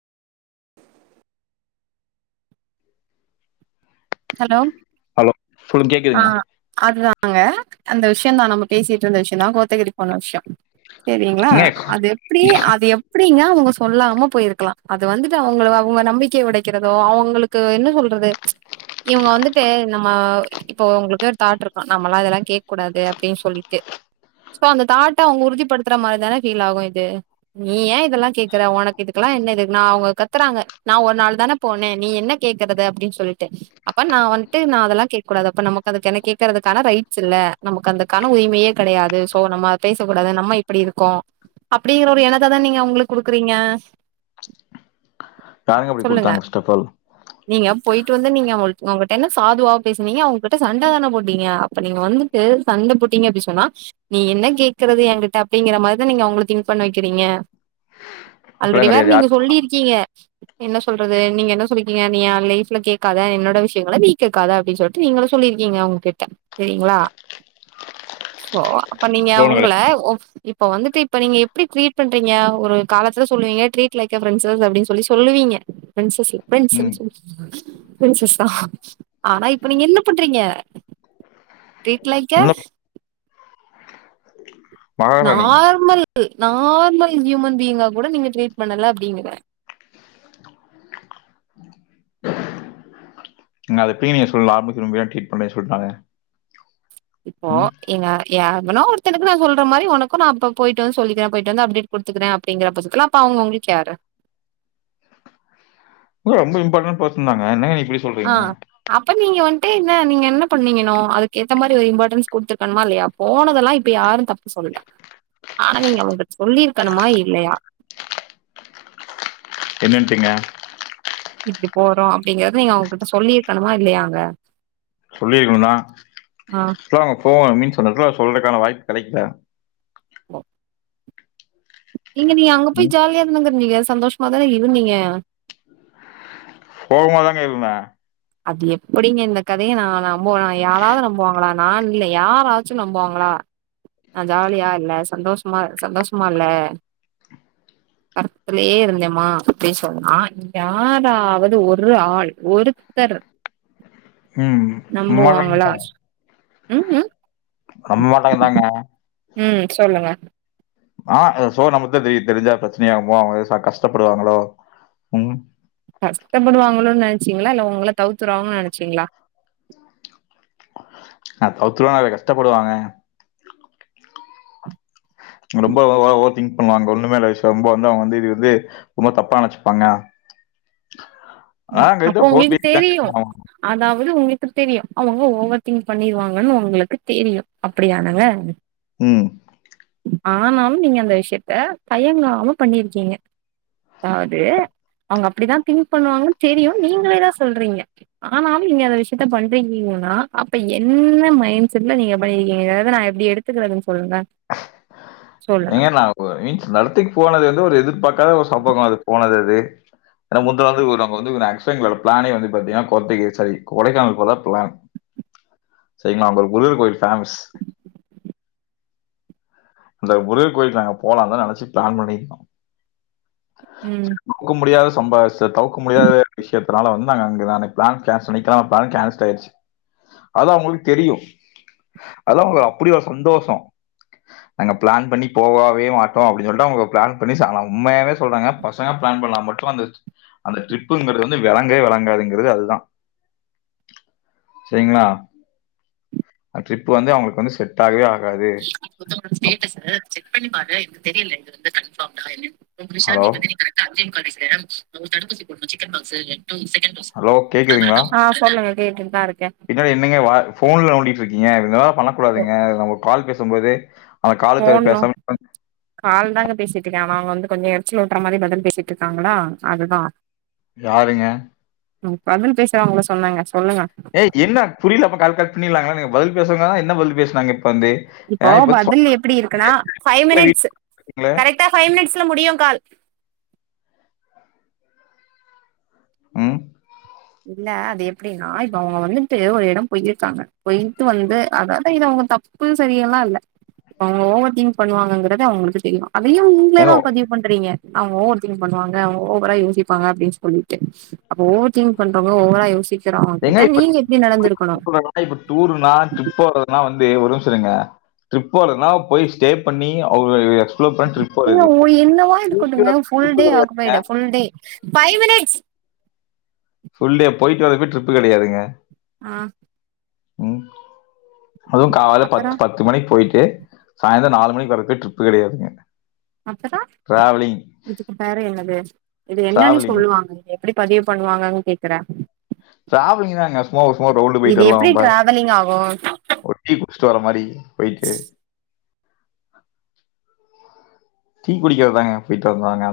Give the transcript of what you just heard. Hello hello சொல்லுங்க கேக்குதுங்க ஆஹ அதுதான் அங்க அந்த விஷயம் தான் நம்ம பேசிட்டு இருந்த விஷயம் தான் கோத்தகிரி போன விஷயம் சரிங்களா ஏங்க அது எப்படி அது எப் எப்படிங்க அவங்க சொல்லாம போயிருக்கலாம் அது வந்துட்டு அவங்க அவங்க நம்பிக்கை உடைக்கிறதோ அவங்களுக்கு என்ன சொல்றது இவங்க வந்துட்டு நம்ம இப்போ உங்களுக்கு ஒரு தாட் இருக்கும் நம்ம எல்லாம் அதெல்லாம் கேட்க கூடாது அப்படின்னு சொல்லிட்டு சோ அந்த தாட்ட அவங்க உறுதிப்படுத்துற மாதிரி தானே ஃபீல் ஆகும் இது நீ ஏன் இதெல்லாம் கேக்குற உனக்கு இதுக்கெல்லாம் என்ன இதுக்கு நான் அவங்க கத்துறாங்க நான் ஒரு நாள் தானே போனேன் நீ என்ன கேக்குறது அப்படின்னு சொல்லிட்டே ப்ப நான் வந்துட்டு நான் அதெல்லாம் கேக்குடது அப்ப நமக்கு அதுக்கு என் கேக்குறதுக்கான ரைஸ் இல்ல நமக்கு அந்த க்கான உரிமையே கிடையாது சோ நம்ம பேசக்கூடாது நம்ம இப்படி இருக்கோம் அப்படிங்கற ஒரு இனத்த தான் நீங்க அவங்களுக்கு குடுக்குறீங்க [unintelligible] அடி சொல்லுங்க கொடுத்தாங்க ஃபஸ்டபால் நீங்க போயிட்டு வந்து நீங்க உங்ககிட்ட என்ன சாவாவ பேசுனீங்க அவங்ககிட்ட சண்டை தானே போட்டீங்க அப்ப நீங்க வந்துட்டு சண்டை போட்டீங்க அப்படின்னு சொன்னா நீ என்ன கேக்குறது என்கிட்ட அப்படிங்கிற மாதிரிதான் நீங்க உங்களுக்கு திங்க் பண்ண வைக்கிறீங்க ஆல்ரெடி இப்பெல்லாம் வேற கிடையாது நீங்க யாரு சொல்லி இருக்கீங்க என்ன சொல்றது நீங்க என்ன சொல்லிக்கீங்க நீ லைப்ல கேட்காத என்னோட விஷயம் த நீக்கக்காத அப்படின்னு சொல்லிட்டு நீங்கள சொல்லிருக்கீங்க உங்ககிட்ட சரிங்களா அப்ப நீங்க இப்பெல்லாம் உங்க கிடையாது இப்போ வந்துட்டு இப்ப நீங்க எப்ப ட்ரீட் பண்றீங்க ஒரு காலத்துல சொல்லுவீங்க ட்ரட் லைக் ரெண்டஸ் அப்படின்னு சொல்லுவீங்க பிரண்ட்ஸ் இல்ல ம் பிரண்ஸ் பிரன்சஸ்தான் ஆனா இப்ப நீங்க என்ன பண்றீங்க தீட்லைக்கேர் இன்னும் மகாராணி நார்மல் நார்மல் ஹியூமன் பீங்கா கூட நீங்க ட்ரீட் பண்ணல அப்படிங்கற அதைப் பீனியஸ் புல்லா ஆபீஸ் ரூம்ல ட்ரீட் பண்ணன் சொல்லிட்டாங்க இப்போ ம் நீங்க யாருக்கான சொல்ற மாதிரி உனக்கும் நான் அப்ப போயிட்டு வந்து சொல்லிக்கேன் போயிட்டு வந்து அப்டேட் கொடுக்குறேன் அப்படிங்கிற பதுக்கெல்லாம் அப்ப அவங்களுக்குயாரு ரொம்ப இம்பார்டன் பர்சன் தாங்க இப்படி சொ ஆஹ அப்ப நீங்க வந்துட்டு என்ன நீங்க என்ன பண்ணீங்கன்னும் அதுக்கு ஏத்த மாதிரி ஒரு இம்பார்ட்டன்ஸ் கொடுத்துருக்கணுமா இல்லையா போனதெல்லாம் இப்ப யாரும் தப்பு சொல்ல ஆனா நீங்க அவங்களுக்கு சொல்லிருக்கணுமா இல்லையா என்னட்டீங்க இப்படி போறோம் அப்படிங்கறத நீங்க அவங்கிட்ட சொல்லியிருக்கணுமா இல்லையாங்க சொல்லியிருக்கணும்னா ஆ இல்லாம் அவங்க போ மீன் சொன்னதுல சொல்றதுக்கான வாய்ப்பு கிடைக்கல ஹ ஏங்க நீங்க அங்க போய் ம் ஜாலியா தானங்க இருந்தீங்க சந்தோஷமா தானே இருந்தீங்க சோகமா தாங்க இருந்தா அது எப்படிங்க இந்த கதையை நான் நம்புவனா யாராவது நம்புவாங்களா நான் இல்லை யாராச்சும் நம்புவாங்களா நா ஜாலியா இல்ல சந்தோஷமா சந்தோஷமா இல்ல பரத்துலே இருந்தேமா அப்படின் சொன்னா யாராவது ஒரு ஆள் ஒருத்தர் ம் மகாராணி நம்புவாங்களா உம்உம் ரம் மாட்டாங்க தாங்க உம் சொல்லுங்க ஆஹ் சோ நம்மதான் தெ தெரிஞ்சா பிரச்சனையாகுமோ கஷ்டப்படுவாங்களோ உம் கஷ்டப்படுவாங்களோன்னு நினைச்சீங்களா இல்ல உங்கள தவித்துருவாங்கன்னு நினச்சீங்களா நா அவத்து நிறைய கஷ்டப்படுவாங்க ரொம்ப ஓவ ஓவர் திங் வாங்க ஒண்ணுமேல்ல விஷ்யோ ரொம்ப வந்து அவுங்க வந்து இது வந்து ரொம்ப தப்பா நெனச்சுப்பாங்க ஆனா ம் என்கிட்ட அப்போ ஃபோன் உங்களுக்கு பேசி தெரியு தான் அதாவ்து உங்ளுக்கு தெரியு அவுங்க ஓவர் திங்க் பண்ணிருவாங்கன் உங்ளுக்கு தெரியு அப்டிதானங்க ம் ஆனாலு நீங்க அந்த விஷ்யத்த தயங்காம பண்ணிருக்கீங்க அதாவ்து அவுங்க அப்டிதா திங்க் பண்ணுவாங்கன் தெரியு நீங்ளே தா சொல்றீங்க ஆனாலு நீங்க அந்த விஷ்யத்த பண்றீகீங்கன்னா அப்ப என்ன மைண் செட்ல நீங்க பண்ணிருக்கீங்கங்கறத நா எப்டி எடு த்துக்கறதுன் சொல்லுங்ளே ஏங்க நா ஒ மீன்ஸ் அந்த எடத்துக்கு போனது வந்து ஒரு எதிர்பாக்காத ஒரு சம்பவோ அது போனது அது ஏனா முந்தா நேத்துக்கு ஒரு அங்க வந்து ஆக்சுவலி எங்களோட பிளானே வந்து பாத்தீங்கன்னா கொத்திக்கி சாரி கொடைக்கானல் போவதா பிளான் செரிங்ளா அங்க ஒரு முருகர் கோயில் ஃபேமஸ் அந்த முருகர் கோயிலுக்கு நாங்க போலான்தா நெனச்சு பிளான் பண்ணிருந்தோ ம் க்கு முடியாத சம்பார்ச்ட்ட தவுக்க முடியாத ஒரு விஷ்யத் தனால வந்து நாங்க அங்க அன்னைக் பிளான் கேன்சல் [unintelligible] பிளான் கேன்சல் ஆய்டுச்சு அது அவுங்களுக்கு தெரியு அதுல அவுங்களுக்கு அப்டி ஒரு சந்தோஷோ நாங்க பிளான் பண்ணி போவாவே மாட்டோ அப்டின் சொல்ட்டு அவுங்க பிளான் பண்ணி ச ஆனா உண்மயாவே சொல்றேங்க பசங்க பிளான் பண்ணா மட்டு அந்த அந்த ட்ரிப்புங்கறது வந்து வெளங்கவே வெளங்காதுங்கறது அதுதா செரிங்ளா அந்த ட்ரிப் வந்து அவுங்களுக்கு வந்து செட்டாவே ஆகாது [unintelligible] வந்து ஸ்டேட்டஸ் செக் பண்ணி பாரு எனக்கு தெரியல இது வந்து கன்ஃபர்ம்டா என்ன உங்க ஹலோ விஷாந்தி வந்து நீ கரெக்டா அஞ்சே முக்கா வயசுல அவங்களுக்கு தடுப்பூசி போடணும் சிக்கன் பாக்ஸ் ஹலோ கேக்குதுங்களா ஆ சொல்லுங்க கேட்டுட் தாருக்கே பின்னாடி என்னங்க வா ஃபோன்ல நோண்டிட்ருக்கீங்க இதுல்லா போ பண்ணக்கூடாதுங்க நம்ம கால் பேசும்போது அந்த காலத்தை ஃபோன்லா பேசாம கால் தாங்க பேசிட்ருக்கே ஆனா அவுங்க வந்து கொஞ்சோ எரிச்சல் ஊட்ற மாரி பதில் பேசிட்ருக்காங்களா அதுதா யாருங்க ம் பதில் பேசுறவங்கள சொன்னேங்க சொல்லுங்க ஏ என்ன புரில அப்ப கால் கட் பண்ணிலாங்க நீங்க பதில் பேசுவங்கான என்ன பதில் பேசுனாங்க இப்ப வந்து இப்போ ஏன் இப்ப வந்து பதில் எப்டி இருக்குனா சொந்தத்துல வீட்டுல இருக்கீங்களே ம் இல்ல அது எப்டின்னா இப்ப அவுங்க வந்துட்டு ஒரு எடோ போயிர்க்காங்க போய்ட்டு வந்து அதாவ்து இத அவுங்க த ப்பு சரியெல்லா இல்ல இப்ப அவுங்க ஓவர் திங்க் பண்ணுவாங்கங்கறது அவுங்களுக்கு தெரியு அதையு நீங்ளே தா ஏங்க பதிவு பண்றீங்க அவுங்க ஓவர் திங்க் பண்ணுவாங்க அவுங்க ஓவர்ரா யோசிப்பாங்க அப்டின் சொல்லிட்டு அப்ப ஓவர் திங்க் பண்றவங்க ஓவரா யோசி ஏங்க இப்ப இப்ப டூர்னா டிரிப் போற னா வந்து ஒரு நிம்ஷோ இருங்க டிரிப் போறதுனா போய் ஸ்டே பண்ணி அவுங்க இல்ல ஓ என்னவா இருக்கட்டுங்க ஃபுல் ட்ரிப் டே கிடையாதுங்க. Occupied full day full day போய்ட்டு வரதுக் பேர் டிரிப்பு கெடயாதுங்க ஆ ம் அது கால்ல பத் அப்பறோ பத் து மணிக்கு போய்ட்டு சாயந்தரோ நாலு மணிக்கு வரப்பேர் ட்ரிப்பு கெடயாதுங்க அப்பறோ இதுக்கு பேரு என்னது இது என்னன்னு டிராவலிங் சொல்வாங்க எப்டி பதிவு பண்ணுவாங்கனு கேக்கற ட்ராவலிங் தாங்க சும்மா சும்மா ரவுண்டு போயிட்டு இது வர்லாம் எப்டி நம்ப டிராவலிங் ஆகு ஒரு டீ குடிச்சிட்டு வர மாரி போயிட்டு டீ குடிக்கிறதாங்க போயிட்டு வந்தாங்க